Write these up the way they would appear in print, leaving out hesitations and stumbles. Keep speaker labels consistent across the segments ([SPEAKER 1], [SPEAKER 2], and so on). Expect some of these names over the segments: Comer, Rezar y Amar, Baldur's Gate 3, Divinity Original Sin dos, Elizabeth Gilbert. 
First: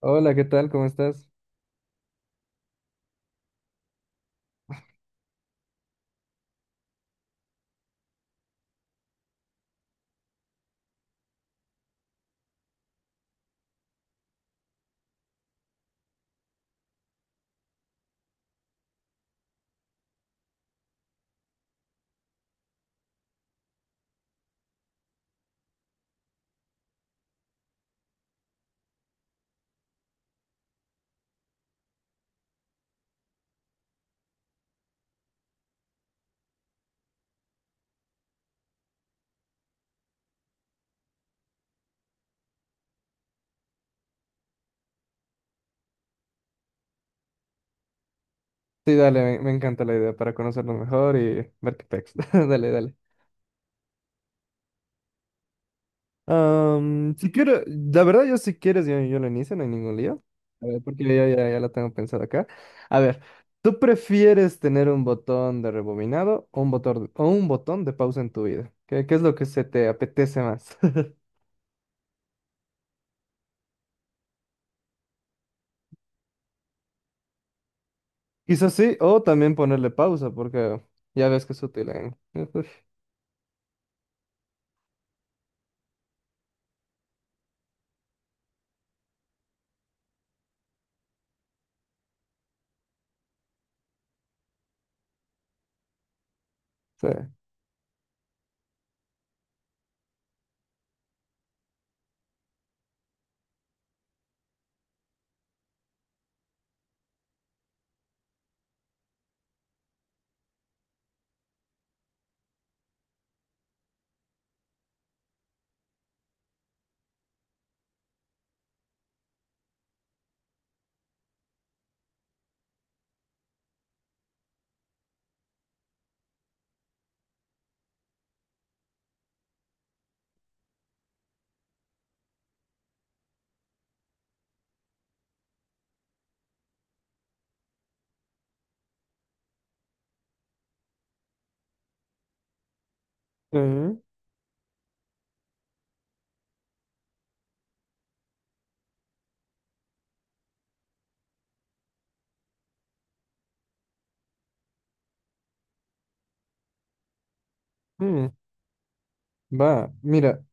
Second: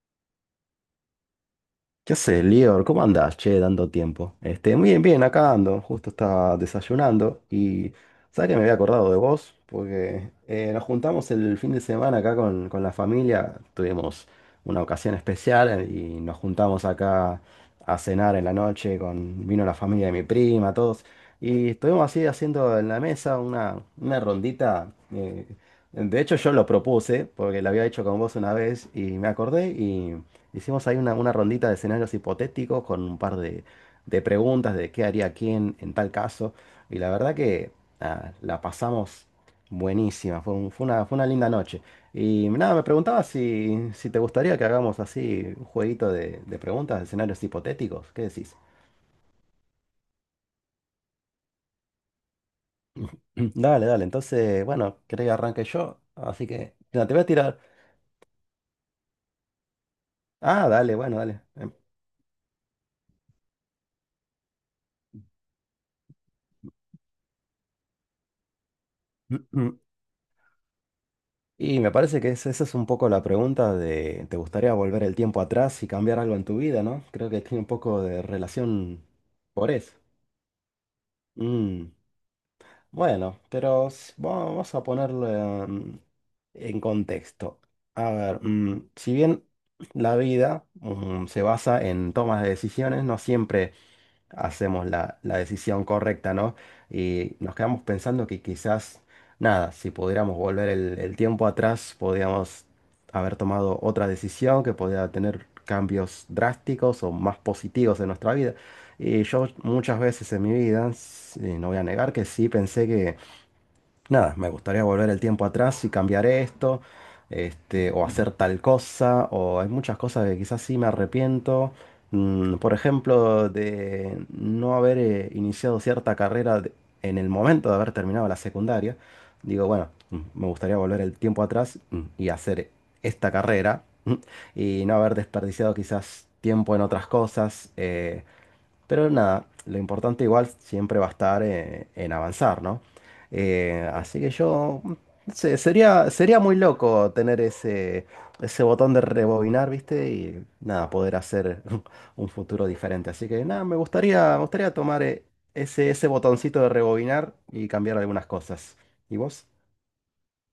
[SPEAKER 1] Hola, ¿qué tal? ¿Cómo estás?
[SPEAKER 2] ¿Qué haces, Lior? ¿Cómo andás, che, tanto tiempo? Muy bien, bien, acá ando, justo estaba desayunando y sabes que me había acordado de vos, porque nos juntamos el fin de semana acá con la familia, tuvimos una ocasión especial y nos juntamos acá a cenar en la noche, con, vino la familia de mi prima, todos, y estuvimos así haciendo en la mesa una rondita. eh, de hecho, yo lo propuse, porque lo había hecho con vos una vez y me acordé. Hicimos ahí una rondita de escenarios hipotéticos con un par de preguntas de qué haría quién en tal caso. Y la verdad que nada, la pasamos buenísima. Fue fue una linda noche. Y nada, me preguntaba si te gustaría que hagamos así un jueguito de preguntas de escenarios hipotéticos. ¿Qué decís?
[SPEAKER 1] Sí, dale, me encanta la idea para conocernos mejor y ver qué pex. Dale, dale.
[SPEAKER 2] Dale, dale. Entonces, bueno, querés que arranque yo. Así que nada, te voy a
[SPEAKER 1] Si quiero,
[SPEAKER 2] tirar.
[SPEAKER 1] la verdad, yo si quieres, yo lo inicio, no hay ningún lío. A
[SPEAKER 2] Ah,
[SPEAKER 1] ver,
[SPEAKER 2] dale,
[SPEAKER 1] porque yo
[SPEAKER 2] bueno,
[SPEAKER 1] ya,
[SPEAKER 2] dale.
[SPEAKER 1] ya, ya la tengo pensada acá. A ver, ¿tú prefieres tener un botón de rebobinado o un botón de pausa en tu vida? ¿Qué es lo que se te apetece más?
[SPEAKER 2] Y me parece que esa es un poco la pregunta de, ¿te gustaría volver el tiempo atrás y cambiar algo en tu vida, no? Creo que tiene un poco de
[SPEAKER 1] Quizás sí,
[SPEAKER 2] relación
[SPEAKER 1] o también
[SPEAKER 2] por
[SPEAKER 1] ponerle
[SPEAKER 2] eso.
[SPEAKER 1] pausa, porque ya ves que es útil
[SPEAKER 2] Mm.
[SPEAKER 1] en... Uf,
[SPEAKER 2] Bueno, vamos a ponerlo em, en contexto. A ver, si bien la vida se basa en tomas de decisiones, no siempre hacemos la decisión correcta, ¿no?
[SPEAKER 1] sí.
[SPEAKER 2] Y nos quedamos pensando que quizás, nada, si pudiéramos volver el tiempo atrás, podríamos haber tomado otra decisión que podía tener cambios drásticos o más positivos en nuestra vida. Y yo muchas veces en mi vida, no voy a negar que sí pensé que nada, me gustaría volver el tiempo atrás y cambiar esto, este, o hacer tal cosa, o hay muchas cosas que quizás sí me arrepiento. Por ejemplo, de no haber iniciado cierta carrera en el momento de haber terminado la secundaria. Digo, bueno, me gustaría volver el tiempo atrás y hacer esta carrera y no haber desperdiciado quizás tiempo en otras cosas. Pero nada, lo importante igual siempre va a estar en avanzar, ¿no?
[SPEAKER 1] Ujú.
[SPEAKER 2] Así que yo, no sé, sería muy loco tener ese botón de rebobinar, ¿viste? Y nada, poder hacer un futuro diferente. Así que nada, me gustaría tomar ese botoncito de rebobinar y cambiar algunas
[SPEAKER 1] Mm,
[SPEAKER 2] cosas. ¿Y vos?
[SPEAKER 1] Va, mira.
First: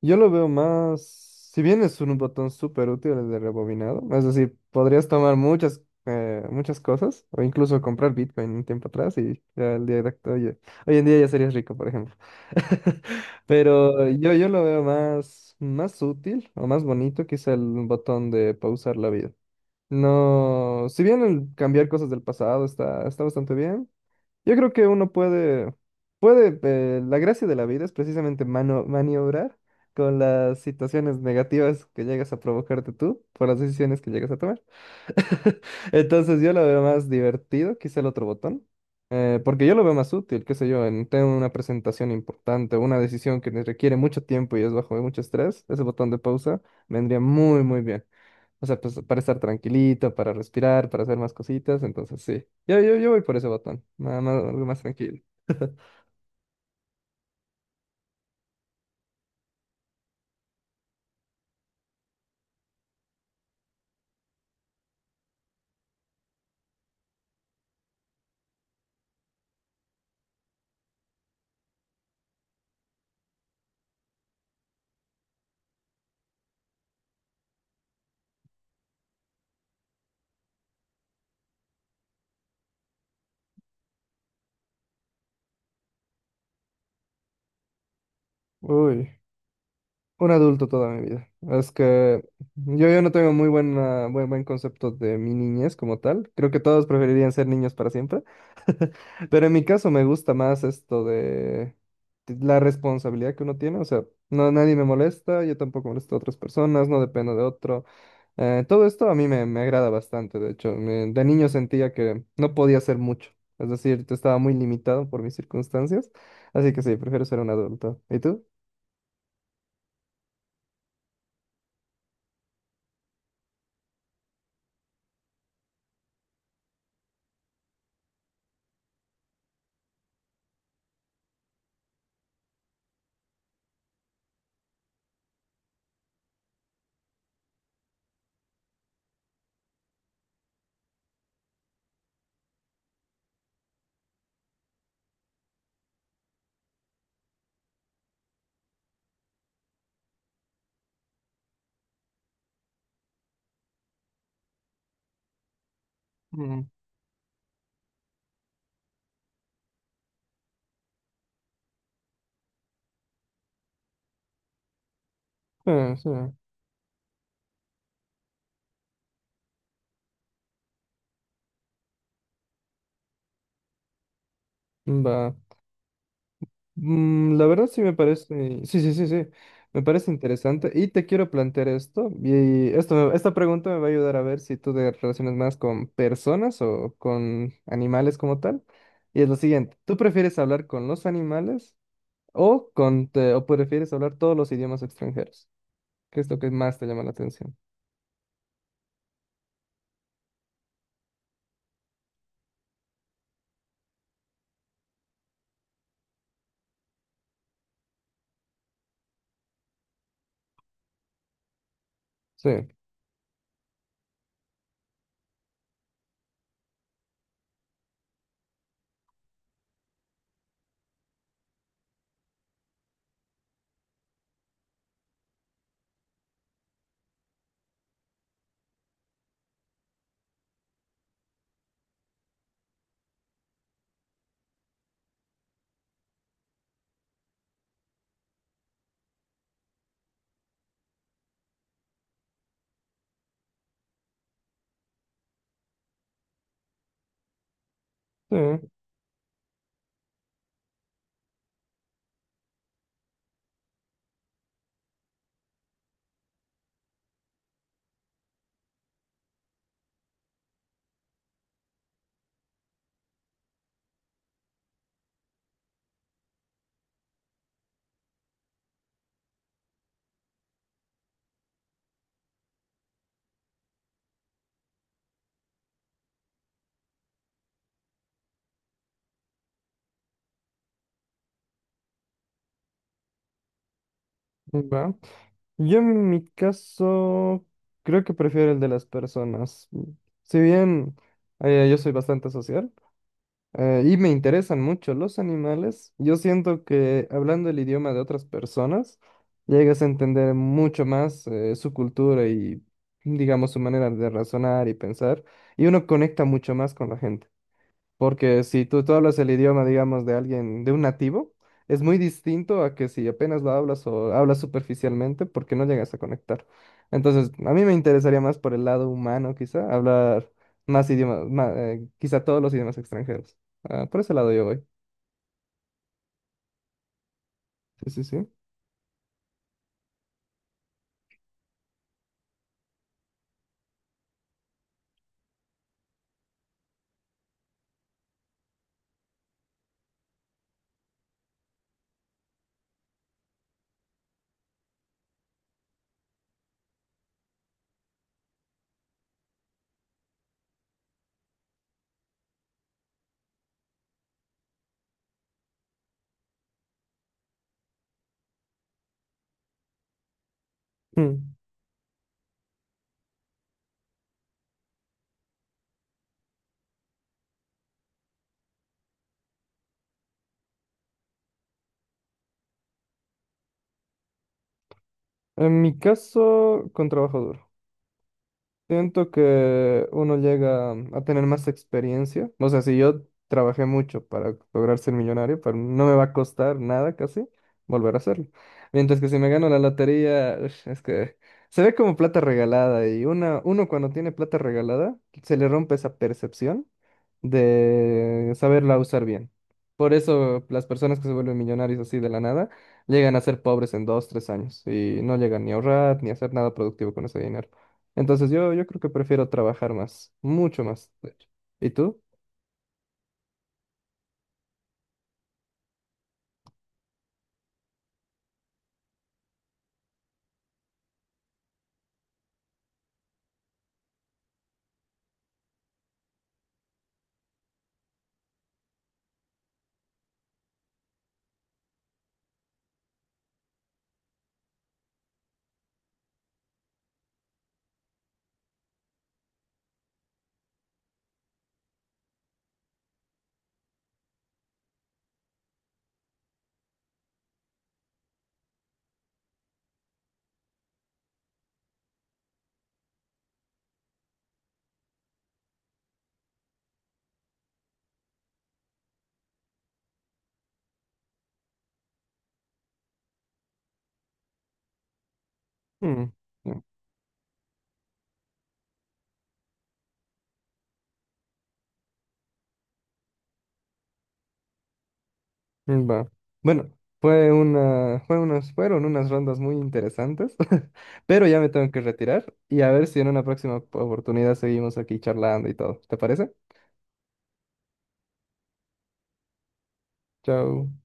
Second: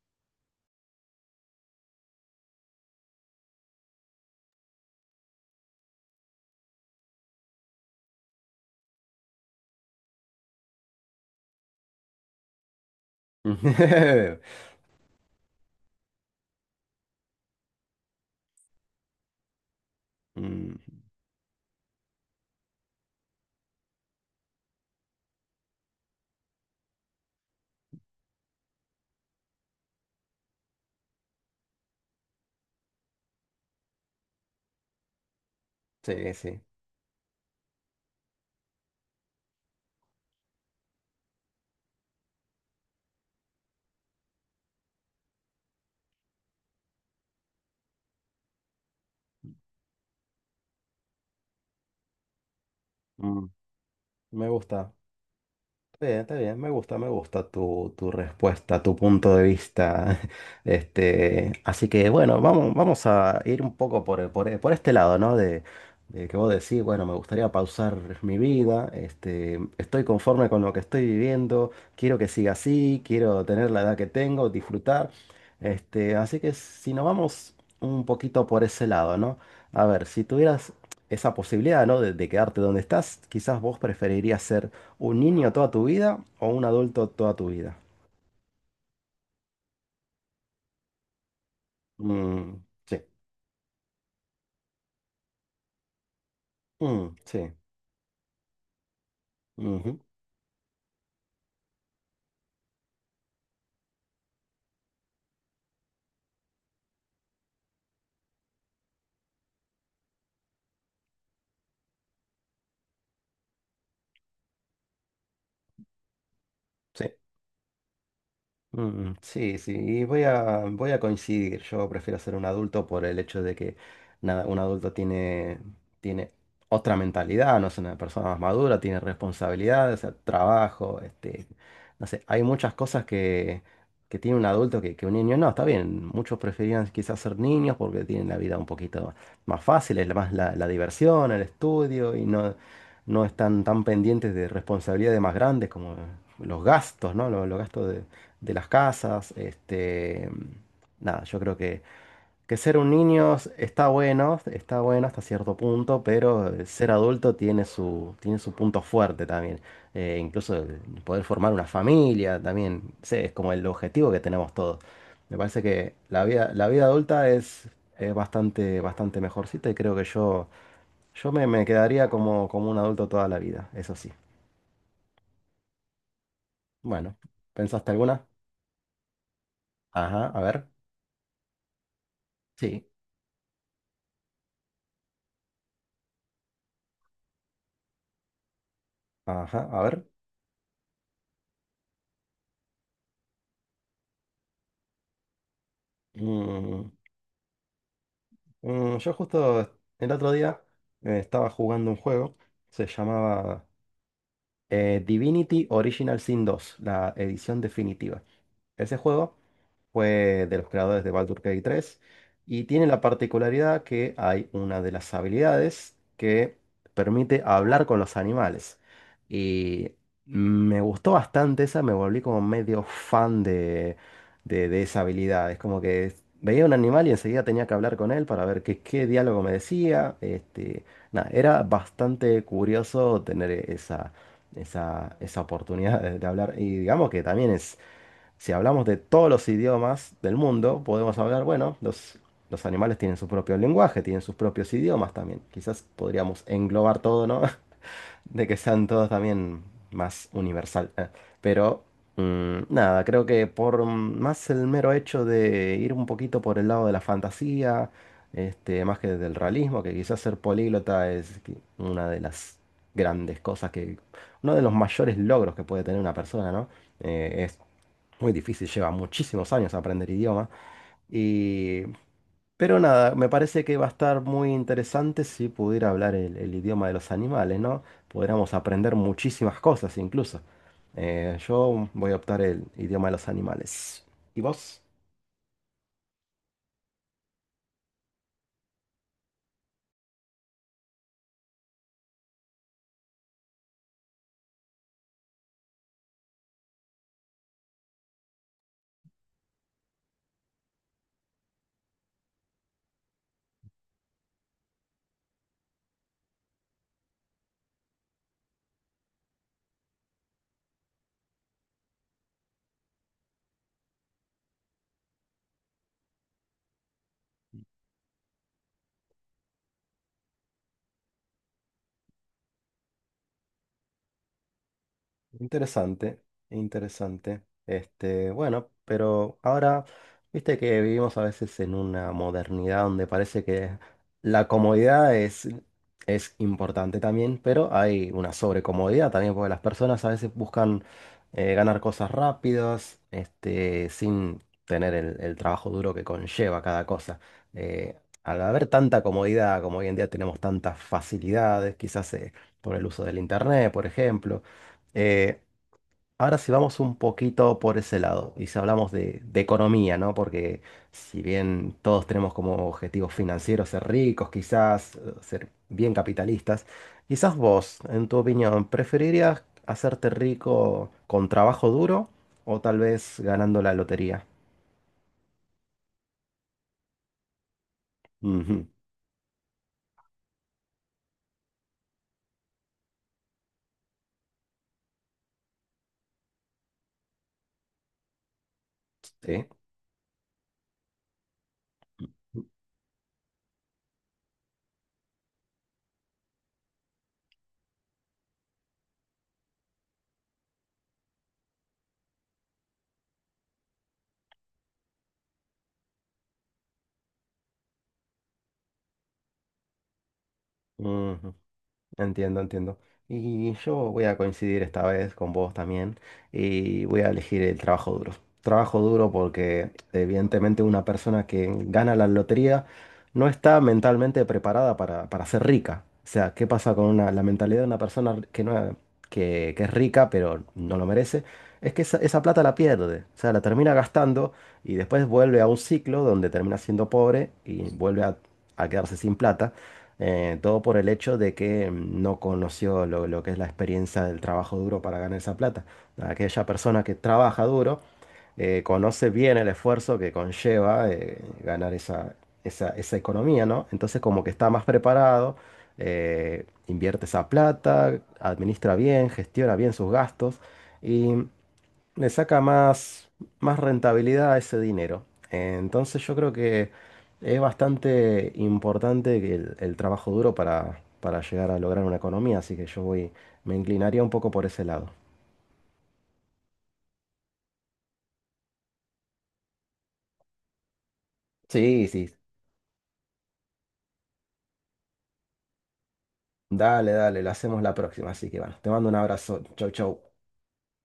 [SPEAKER 1] Yo lo veo más, si bien es un botón súper útil el de rebobinado, es decir, podrías tomar muchas, muchas cosas o incluso comprar Bitcoin un tiempo atrás y ya el día de hoy, hoy en día ya serías rico, por ejemplo. Pero yo, yo lo veo más, más útil o más bonito quizá el botón de pausar la vida.
[SPEAKER 2] Mm,
[SPEAKER 1] No, si bien el cambiar cosas del pasado está bastante bien, yo creo que uno puede, puede, la gracia de la vida es precisamente maniobrar con las situaciones negativas que llegas a provocarte tú por las decisiones que llegas a tomar.
[SPEAKER 2] sí,
[SPEAKER 1] Entonces yo lo
[SPEAKER 2] sí.
[SPEAKER 1] veo más divertido, quizá el otro botón, porque yo lo veo más útil, qué sé yo, en tengo una presentación importante, una decisión que me requiere mucho tiempo y es bajo mucho estrés, ese botón de pausa vendría muy bien. O sea, pues para estar tranquilito, para respirar, para hacer más cositas. Entonces, sí. Yo voy por ese
[SPEAKER 2] Mm,
[SPEAKER 1] botón. Nada más,
[SPEAKER 2] me
[SPEAKER 1] algo más
[SPEAKER 2] gusta.
[SPEAKER 1] tranquilo.
[SPEAKER 2] Está bien, me gusta tu, tu respuesta, tu punto de vista. Este, así que bueno, vamos a ir un poco por este lado, ¿no? De que vos decís, bueno, me gustaría pausar mi vida, este, estoy conforme con lo que estoy viviendo, quiero que siga así, quiero tener la edad que tengo, disfrutar. Este, así que si nos vamos un poquito por ese lado, ¿no? A ver, si tuvieras esa posibilidad, ¿no? De quedarte donde estás, quizás vos preferirías ser ¿un niño toda tu vida o un adulto toda tu vida?
[SPEAKER 1] Uy, un adulto toda mi vida. Es que
[SPEAKER 2] Mm,
[SPEAKER 1] yo,
[SPEAKER 2] sí.
[SPEAKER 1] yo no tengo muy buen concepto de mi niñez como tal. Creo que todos
[SPEAKER 2] Mm,
[SPEAKER 1] preferirían ser
[SPEAKER 2] sí.
[SPEAKER 1] niños para siempre. Pero en mi caso
[SPEAKER 2] Ujú,
[SPEAKER 1] me gusta más esto de la responsabilidad que uno tiene. O sea, no, nadie me molesta, yo tampoco molesto a otras personas, no dependo de otro. Todo esto a mí me agrada bastante, de hecho, de niño sentía que no podía hacer mucho, es decir, te estaba muy limitado por mis circunstancias, así que sí,
[SPEAKER 2] sí.
[SPEAKER 1] prefiero ser un adulto. ¿Y tú?
[SPEAKER 2] Sí, sí, y voy a coincidir. Yo prefiero ser un adulto por el hecho de que nada, tiene otra mentalidad, no es una persona más madura, tiene responsabilidades, o sea, trabajo, este, no sé, hay muchas cosas que tiene un adulto que un niño no, está bien. Muchos preferían quizás ser niños porque tienen la vida un poquito más fácil, es más la diversión, el estudio y no, no están tan pendientes de responsabilidades más grandes como los gastos, ¿no? Los gastos de las casas. Este, nada, yo creo que ser un niño está bueno hasta cierto punto, pero
[SPEAKER 1] Mm.
[SPEAKER 2] ser adulto tiene su punto fuerte también. Incluso el poder formar una familia también, no sé, es como el objetivo que tenemos todos. Me parece que
[SPEAKER 1] Sí,
[SPEAKER 2] la vida adulta es bastante, bastante mejorcita y creo que me quedaría como, como un adulto toda la vida, eso sí.
[SPEAKER 1] va.
[SPEAKER 2] Bueno,
[SPEAKER 1] La verdad sí me
[SPEAKER 2] ¿pensaste alguna?
[SPEAKER 1] parece, sí, sí, sí, sí, me parece
[SPEAKER 2] Ajá, a ver.
[SPEAKER 1] interesante y te quiero plantear esto y
[SPEAKER 2] Sí.
[SPEAKER 1] esto, esta pregunta me va a ayudar a ver si tú te relacionas más con personas o con animales como tal. Y es lo
[SPEAKER 2] Ajá,
[SPEAKER 1] siguiente,
[SPEAKER 2] a
[SPEAKER 1] ¿tú
[SPEAKER 2] ver.
[SPEAKER 1] prefieres hablar con los animales o, o prefieres hablar todos los idiomas extranjeros, qué es lo que más te
[SPEAKER 2] Mm,
[SPEAKER 1] llama la atención?
[SPEAKER 2] yo justo el otro día estaba jugando un juego, se llamaba Divinity Original Sin dos la edición definitiva. Ese juego fue de los creadores de Baldur's Gate 3
[SPEAKER 1] Sí,
[SPEAKER 2] y tiene la particularidad que hay una de las habilidades que permite hablar con los animales. Y me gustó bastante esa, me volví como medio fan de esa habilidad. Es como que veía un animal y enseguida tenía que hablar con él para ver qué, qué diálogo me decía. Este, nada, era bastante curioso tener esa oportunidad de hablar. Y digamos que también es si hablamos de todos los idiomas del mundo, podemos hablar, bueno, los animales tienen su propio lenguaje, tienen sus propios idiomas también. Quizás podríamos englobar todo, ¿no?
[SPEAKER 1] sí,
[SPEAKER 2] De que sean todos también más universal. Pero, nada, creo que por más el mero hecho de ir un poquito por el lado de la fantasía, este, más que del realismo, que quizás ser políglota es una de las grandes cosas que, uno de los mayores logros que puede tener una persona, ¿no? Eh, Muy difícil, lleva muchísimos años aprender idioma. Y... Pero nada, me parece que va a estar muy interesante si pudiera hablar el idioma de los animales, ¿no? Podríamos aprender muchísimas cosas incluso. Yo voy a optar el idioma de los animales. ¿Y vos?
[SPEAKER 1] va. Yo en mi caso creo que prefiero el de las personas. Si bien yo soy bastante social, y me interesan mucho los animales, yo siento que hablando el idioma de otras personas llegas a entender mucho más su cultura y, digamos, su manera de razonar y pensar, y uno conecta mucho más con la gente. Porque si tú hablas el idioma, digamos, de alguien, de un nativo, es muy distinto a que si apenas lo hablas o hablas superficialmente porque no llegas a conectar. Entonces, a mí me interesaría más por el lado humano, quizá, hablar más idiomas, quizá todos los idiomas extranjeros. Ah, por ese lado yo voy.
[SPEAKER 2] Interesante, interesante.
[SPEAKER 1] Sí, sí, sí.
[SPEAKER 2] Este, bueno, pero ahora, viste que vivimos a veces en una modernidad donde parece que la comodidad es, es importante también, pero hay una sobrecomodidad también, porque las personas a veces buscan ganar cosas rápidas, este, sin tener el trabajo duro que conlleva cada cosa. Eh, Al haber tanta comodidad, como hoy en día tenemos tantas facilidades, quizás por el uso del internet, por ejemplo. Eh, Ahora si vamos un poquito por ese lado y si hablamos de economía, ¿no? Porque si
[SPEAKER 1] Mm.
[SPEAKER 2] bien todos tenemos como objetivos financieros ser ricos, quizás ser bien capitalistas, quizás vos, en tu opinión, ¿preferirías hacerte rico con trabajo duro o tal vez ganando la lotería?
[SPEAKER 1] En mi caso, con trabajo duro.
[SPEAKER 2] Ujú.
[SPEAKER 1] Siento que uno llega a tener más experiencia. O sea, si yo trabajé mucho para lograr ser millonario, pero no me va a costar nada casi volver a hacerlo. Mientras que si me gano
[SPEAKER 2] Sí.
[SPEAKER 1] la lotería, ush, es que se ve como plata regalada y una, uno cuando tiene plata regalada se le rompe esa percepción de saberla usar bien. Por eso las personas que se vuelven millonarios así de la nada llegan a ser pobres en dos, tres años y no llegan ni a ahorrar ni a hacer nada productivo con ese dinero. Entonces yo creo que prefiero trabajar más, mucho más, de hecho.
[SPEAKER 2] Ujú.
[SPEAKER 1] ¿Y tú?
[SPEAKER 2] Entiendo, entiendo. Y yo voy a coincidir esta vez con vos también y voy a elegir el trabajo duro. Trabajo duro porque evidentemente una persona que gana la lotería no está mentalmente preparada para ser rica. O sea, ¿qué pasa con la mentalidad de una persona que, no, que es rica pero no lo merece? Es que esa plata la pierde, o sea, la termina gastando y después vuelve a un ciclo donde termina siendo pobre y vuelve a quedarse sin plata todo por el hecho de que no conoció lo que es la experiencia del trabajo duro para ganar esa plata. Aquella persona que trabaja duro conoce bien el esfuerzo que conlleva ganar esa economía, ¿no? Entonces como que está más preparado, invierte esa plata, administra bien, gestiona bien sus gastos. Y le saca más rentabilidad a ese dinero. Entonces
[SPEAKER 1] Mm,
[SPEAKER 2] yo creo
[SPEAKER 1] mm,
[SPEAKER 2] que es bastante importante el trabajo duro para llegar a lograr una economía, así que me inclinaría un poco por ese lado.
[SPEAKER 1] Va. Bueno, fue una, fue unas, fueron unas rondas muy interesantes, pero ya me tengo que
[SPEAKER 2] Sí, sí,
[SPEAKER 1] retirar y a ver si en una próxima oportunidad seguimos aquí charlando y todo. ¿Te parece?
[SPEAKER 2] dale, dale, lo hacemos la próxima, así que bueno, te mando un abrazo, chau, chau.
[SPEAKER 1] Chao.